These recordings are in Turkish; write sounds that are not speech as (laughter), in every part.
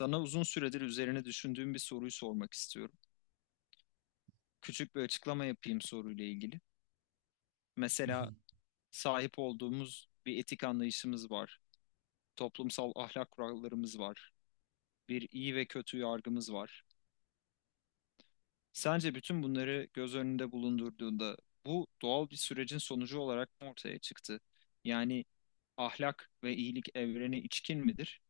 Sana uzun süredir üzerine düşündüğüm bir soruyu sormak istiyorum. Küçük bir açıklama yapayım soruyla ilgili. Mesela Hmm. sahip olduğumuz bir etik anlayışımız var. Toplumsal ahlak kurallarımız var. Bir iyi ve kötü yargımız var. Sence bütün bunları göz önünde bulundurduğunda bu doğal bir sürecin sonucu olarak mı ortaya çıktı? Yani ahlak ve iyilik evrene içkin midir?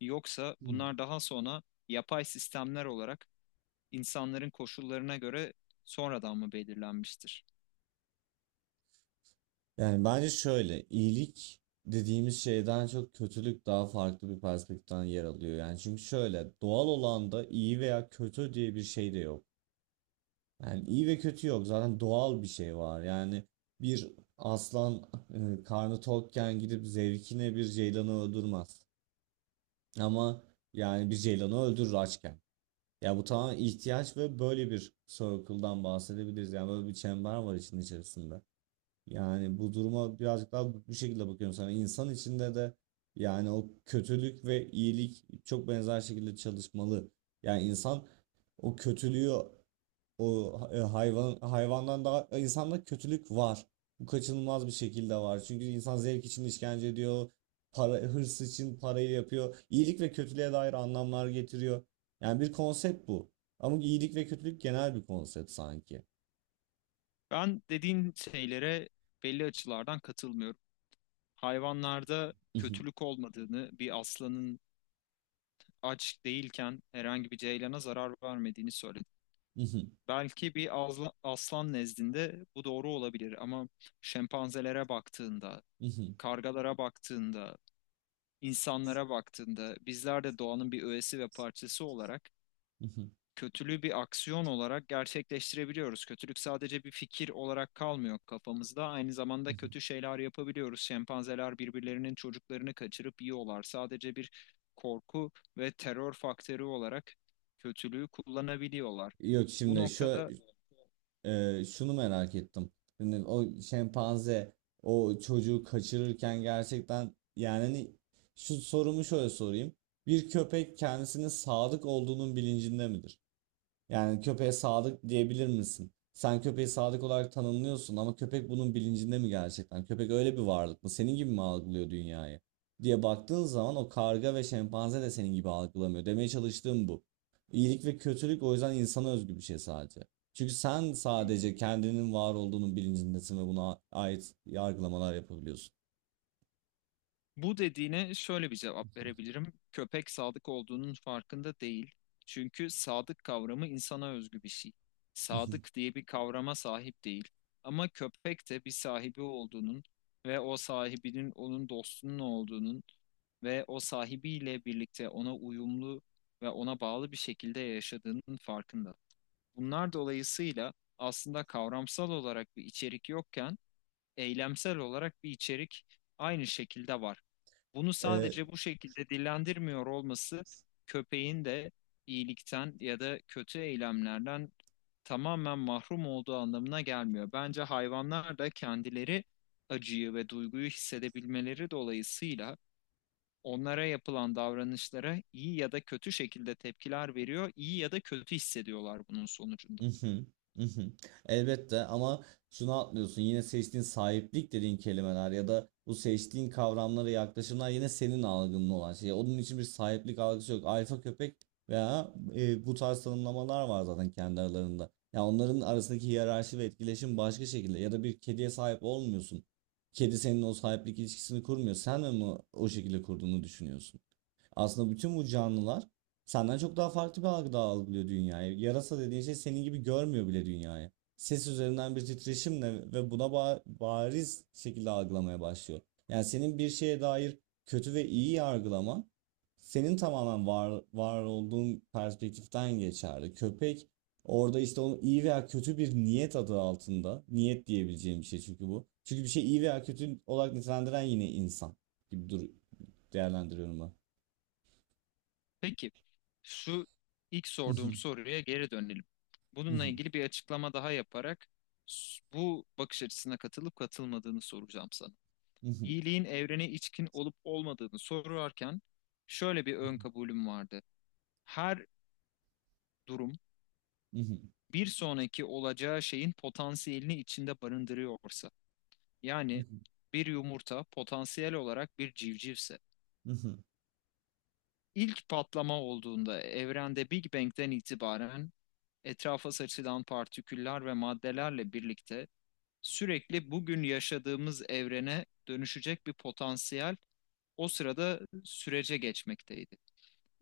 Yoksa bunlar daha sonra yapay sistemler olarak insanların koşullarına göre sonradan mı belirlenmiştir? Yani bence şöyle, iyilik dediğimiz şeyden çok kötülük daha farklı bir perspektiften yer alıyor. Yani çünkü şöyle, doğal olan da iyi veya kötü diye bir şey de yok. Yani iyi ve kötü yok. Zaten doğal bir şey var. Yani bir aslan karnı tokken gidip zevkine bir ceylanı öldürmez. Ama yani bir ceylanı öldürür açken. Ya bu tamamen ihtiyaç ve böyle bir circle'dan bahsedebiliriz. Yani böyle bir çember var işin içerisinde. Yani bu duruma birazcık daha bu şekilde bakıyorum sana. İnsan içinde de yani o kötülük ve iyilik çok benzer şekilde çalışmalı. Yani insan o kötülüğü hayvan hayvandan daha insanda kötülük var. Bu kaçınılmaz bir şekilde var. Çünkü insan zevk için işkence ediyor. Para, hırs için parayı yapıyor. İyilik ve kötülüğe dair anlamlar getiriyor. Yani bir konsept bu. Ama iyilik ve kötülük genel bir konsept sanki. Ben dediğin şeylere belli açılardan katılmıyorum. Hayvanlarda kötülük olmadığını, bir aslanın aç değilken herhangi bir ceylana zarar vermediğini söyledim. Belki aslan nezdinde bu doğru olabilir ama şempanzelere baktığında, kargalara baktığında, insanlara baktığında bizler de doğanın bir öğesi ve parçası olarak kötülüğü bir aksiyon olarak gerçekleştirebiliyoruz. Kötülük sadece bir fikir olarak kalmıyor kafamızda. Aynı zamanda kötü (laughs) şeyler yapabiliyoruz. Şempanzeler birbirlerinin çocuklarını kaçırıp yiyorlar. Sadece bir korku ve terör faktörü olarak kötülüğü kullanabiliyorlar. Yok Bu şimdi noktada şunu merak ettim. Şimdi o şempanze o çocuğu kaçırırken gerçekten yani hani şu sorumu şöyle sorayım. Bir köpek kendisinin sadık olduğunun bilincinde midir? Yani köpeğe sadık diyebilir misin? Sen köpeği sadık olarak tanımlıyorsun ama köpek bunun bilincinde mi gerçekten? Köpek öyle bir varlık mı? Senin gibi mi algılıyor dünyayı? Diye baktığın zaman o karga ve şempanze de senin gibi algılamıyor. Demeye çalıştığım bu. İyilik ve kötülük o yüzden insana özgü bir şey sadece. Çünkü sen sadece kendinin var olduğunun bilincindesin ve buna ait yargılamalar yapabiliyorsun. Bu dediğine şöyle bir cevap verebilirim. Köpek sadık olduğunun farkında değil. Çünkü sadık kavramı insana özgü bir şey. Sadık (laughs) diye bir kavrama sahip değil. Ama köpek de bir sahibi olduğunun ve o sahibinin onun dostunun olduğunun ve o sahibiyle birlikte ona uyumlu ve ona bağlı bir şekilde yaşadığının farkında. Bunlar dolayısıyla aslında kavramsal olarak bir içerik yokken eylemsel olarak bir içerik aynı şekilde var. Bunu Ee, sadece bu şekilde dillendirmiyor olması köpeğin de iyilikten ya da kötü eylemlerden tamamen mahrum olduğu anlamına gelmiyor. Bence hayvanlar da kendileri acıyı ve duyguyu hissedebilmeleri dolayısıyla onlara yapılan davranışlara iyi ya da kötü şekilde tepkiler veriyor, iyi ya da kötü hissediyorlar bunun sonucunda. Hı hı, hı hı. Elbette ama şunu atlıyorsun yine seçtiğin sahiplik dediğin kelimeler ya da bu seçtiğin kavramlara yaklaşımlar yine senin algının olan şey. Onun için bir sahiplik algısı yok. Alfa köpek veya bu tarz tanımlamalar var zaten kendi aralarında. Ya onların arasındaki hiyerarşi ve etkileşim başka şekilde ya da bir kediye sahip olmuyorsun. Kedi senin o sahiplik ilişkisini kurmuyor. Sen mi onu o şekilde kurduğunu düşünüyorsun? Aslında bütün bu canlılar senden çok daha farklı bir algıda algılıyor dünyayı. Yarasa dediğin şey senin gibi görmüyor bile dünyayı. Ses üzerinden bir titreşimle ve buna bariz şekilde algılamaya başlıyor. Yani senin bir şeye dair kötü ve iyi yargılaman senin tamamen var olduğun perspektiften geçerli. Köpek orada işte onun iyi veya kötü bir niyet adı altında. Niyet diyebileceğim bir şey çünkü bu. Çünkü bir şey iyi veya kötü olarak nitelendiren yine insan gibi dur değerlendiriyorum ben. Peki, şu ilk sorduğum (laughs) soruya geri dönelim. Bununla ilgili bir açıklama daha yaparak bu bakış açısına katılıp katılmadığını soracağım sana. İyiliğin evrene içkin olup olmadığını sorarken şöyle bir ön kabulüm vardı. Her durum bir sonraki olacağı şeyin potansiyelini içinde barındırıyorsa, yani bir yumurta potansiyel olarak bir civcivse, ilk patlama olduğunda evrende Big Bang'den itibaren etrafa saçılan partiküller ve maddelerle birlikte sürekli bugün yaşadığımız evrene dönüşecek bir potansiyel o sırada sürece geçmekteydi.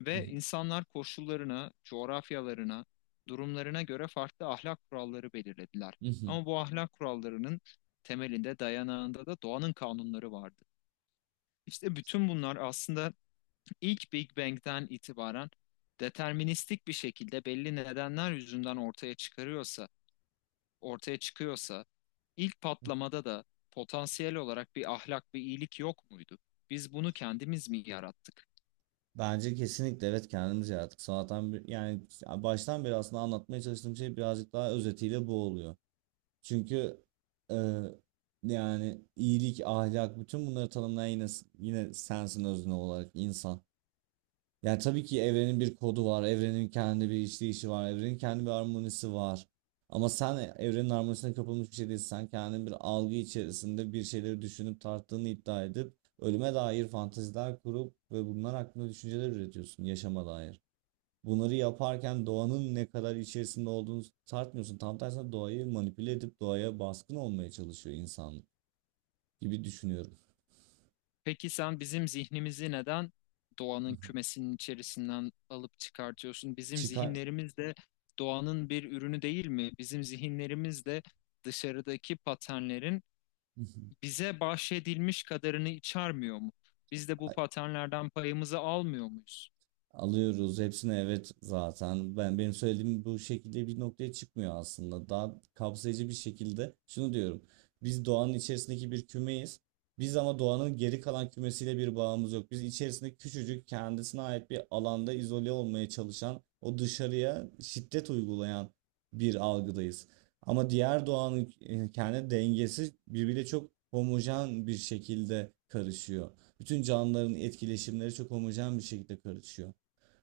Ve insanlar koşullarına, coğrafyalarına, durumlarına göre farklı ahlak kuralları belirlediler. Ama bu ahlak kurallarının temelinde, dayanağında da doğanın kanunları vardı. İşte bütün bunlar aslında ilk Big Bang'den itibaren deterministik bir şekilde belli nedenler yüzünden ortaya çıkarıyorsa, ortaya çıkıyorsa ilk patlamada da potansiyel olarak bir ahlak, bir iyilik yok muydu? Biz bunu kendimiz mi yarattık? Bence kesinlikle evet kendimiz yarattık. Sonradan bir, yani baştan beri aslında anlatmaya çalıştığım şey birazcık daha özetiyle bu oluyor. Çünkü e, yani iyilik, ahlak bütün bunları tanımlayan yine sensin özne olarak insan. Yani tabii ki evrenin bir kodu var, evrenin kendi bir işleyişi var, evrenin kendi bir harmonisi var. Ama sen evrenin harmonisine kapılmış bir şey değilsin. Sen kendin bir algı içerisinde bir şeyleri düşünüp tarttığını iddia edip ölüme dair fanteziler kurup ve bunlar hakkında düşünceler üretiyorsun yaşama dair. Bunları yaparken doğanın ne kadar içerisinde olduğunu tartmıyorsun. Tam tersine doğayı manipüle edip doğaya baskın olmaya çalışıyor insan gibi düşünüyorum. Peki sen bizim zihnimizi neden doğanın kümesinin içerisinden alıp çıkartıyorsun? (laughs) Bizim Çıkar. zihinlerimiz de doğanın bir ürünü değil mi? Bizim zihinlerimiz de dışarıdaki paternlerin bize bahşedilmiş kadarını içermiyor mu? Biz de bu (laughs) paternlerden payımızı almıyor muyuz? Alıyoruz hepsini evet zaten. Benim söylediğim bu şekilde bir noktaya çıkmıyor aslında. Daha kapsayıcı bir şekilde şunu diyorum. Biz doğanın içerisindeki bir kümeyiz. Biz ama doğanın geri kalan kümesiyle bir bağımız yok. Biz içerisinde küçücük kendisine ait bir alanda izole olmaya çalışan, o dışarıya şiddet uygulayan bir algıdayız. Ama diğer doğanın kendi dengesi birbiriyle çok homojen bir şekilde karışıyor. Bütün canlıların etkileşimleri çok homojen bir şekilde karışıyor.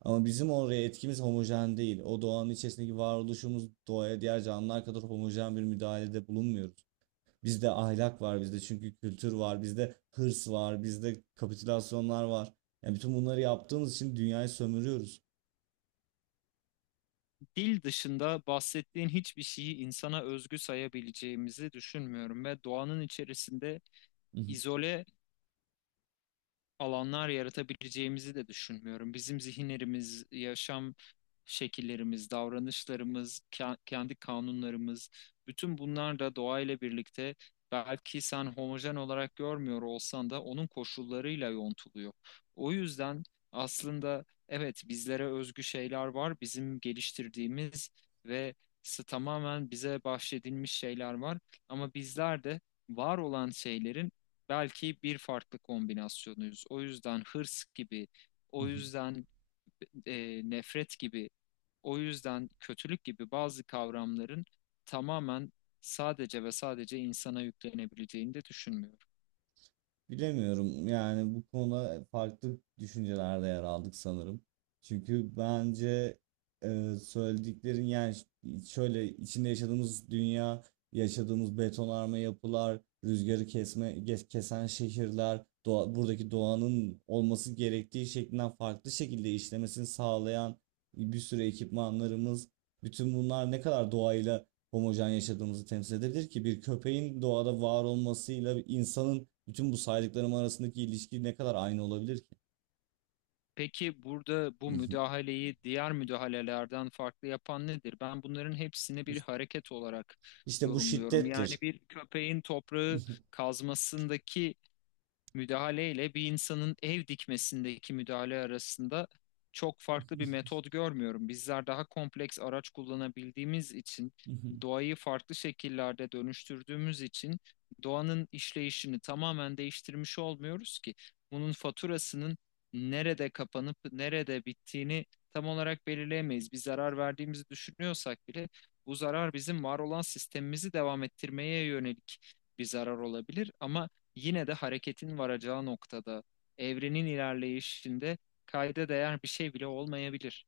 Ama bizim oraya etkimiz homojen değil. O doğanın içerisindeki varoluşumuz doğaya diğer canlılar kadar homojen bir müdahalede bulunmuyoruz. Bizde ahlak var, bizde çünkü kültür var, bizde hırs var, bizde kapitülasyonlar var. Yani bütün bunları yaptığımız için dünyayı sömürüyoruz. Dil dışında bahsettiğin hiçbir şeyi insana özgü sayabileceğimizi düşünmüyorum ve doğanın içerisinde izole alanlar yaratabileceğimizi de düşünmüyorum. Bizim zihinlerimiz, yaşam şekillerimiz, davranışlarımız, kendi kanunlarımız, bütün bunlar da doğayla birlikte belki sen homojen olarak görmüyor olsan da onun koşullarıyla yontuluyor. O yüzden aslında evet bizlere özgü şeyler var, bizim geliştirdiğimiz ve tamamen bize bahşedilmiş şeyler var ama bizler de var olan şeylerin belki bir farklı kombinasyonuyuz. O yüzden hırs gibi, o (laughs) yüzden nefret gibi, o yüzden kötülük gibi bazı kavramların tamamen sadece ve sadece insana yüklenebileceğini de düşünmüyorum. Bilemiyorum yani bu konuda farklı düşüncelerde yer aldık sanırım. Çünkü bence söylediklerin yani şöyle içinde yaşadığımız dünya, yaşadığımız betonarme yapılar, rüzgarı kesen şehirler, doğa, buradaki doğanın olması gerektiği şeklinden farklı şekilde işlemesini sağlayan bir sürü ekipmanlarımız, bütün bunlar ne kadar doğayla homojen yaşadığımızı temsil edebilir ki bir köpeğin doğada var olmasıyla bir insanın bütün bu saydıklarım arasındaki ilişki ne kadar aynı olabilir ki? Peki burada bu müdahaleyi diğer müdahalelerden farklı yapan nedir? Ben bunların hepsini bir (laughs) hareket olarak İşte bu yorumluyorum. Yani şiddettir. bir köpeğin toprağı kazmasındaki müdahaleyle bir insanın ev dikmesindeki müdahale arasında çok farklı bir metot görmüyorum. Bizler daha kompleks araç kullanabildiğimiz için, (laughs) doğayı farklı şekillerde dönüştürdüğümüz için doğanın işleyişini tamamen değiştirmiş olmuyoruz ki. Bunun faturasının nerede kapanıp nerede bittiğini tam olarak belirleyemeyiz. Bir zarar verdiğimizi düşünüyorsak bile bu zarar bizim var olan sistemimizi devam ettirmeye yönelik bir zarar olabilir ama yine de hareketin varacağı noktada, evrenin ilerleyişinde kayda değer bir şey bile olmayabilir.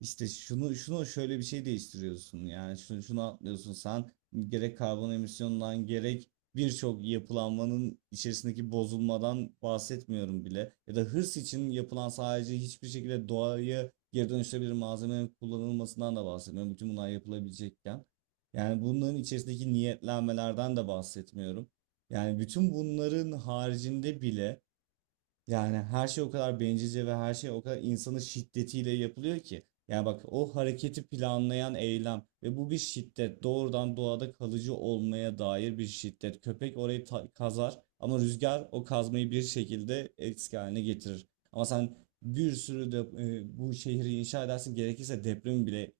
İşte şunu şöyle bir şey değiştiriyorsun yani şunu atlıyorsun sen, gerek karbon emisyonundan gerek birçok yapılanmanın içerisindeki bozulmadan bahsetmiyorum bile ya da hırs için yapılan sadece hiçbir şekilde doğaya geri dönüşebilir malzemenin kullanılmasından da bahsetmiyorum bütün bunlar yapılabilecekken, yani bunların içerisindeki niyetlenmelerden de bahsetmiyorum, yani bütün bunların haricinde bile yani her şey o kadar bencilce ve her şey o kadar insanın şiddetiyle yapılıyor ki. Yani bak o hareketi planlayan eylem ve bu bir şiddet. Doğrudan doğada kalıcı olmaya dair bir şiddet. Köpek orayı kazar ama rüzgar o kazmayı bir şekilde eski haline getirir. Ama sen bir sürü de bu şehri inşa edersin, gerekirse depremi bile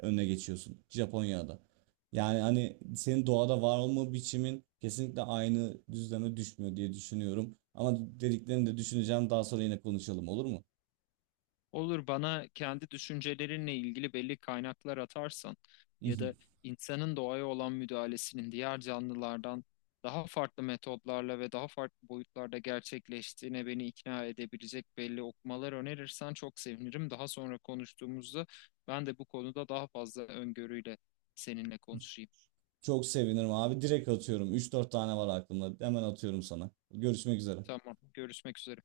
önüne geçiyorsun Japonya'da. Yani hani senin doğada var olma biçimin kesinlikle aynı düzleme düşmüyor diye düşünüyorum. Ama dediklerini de düşüneceğim. Daha sonra yine konuşalım, olur mu? Olur, bana kendi düşüncelerinle ilgili belli kaynaklar atarsan ya da (laughs) insanın doğaya olan müdahalesinin diğer canlılardan daha farklı metotlarla ve daha farklı boyutlarda gerçekleştiğine beni ikna edebilecek belli okumalar önerirsen çok sevinirim. Daha sonra konuştuğumuzda ben de bu konuda daha fazla öngörüyle seninle konuşayım. Çok sevinirim abi. Direkt atıyorum. Üç dört tane var aklımda. Hemen atıyorum sana. Görüşmek üzere. Tamam, görüşmek üzere.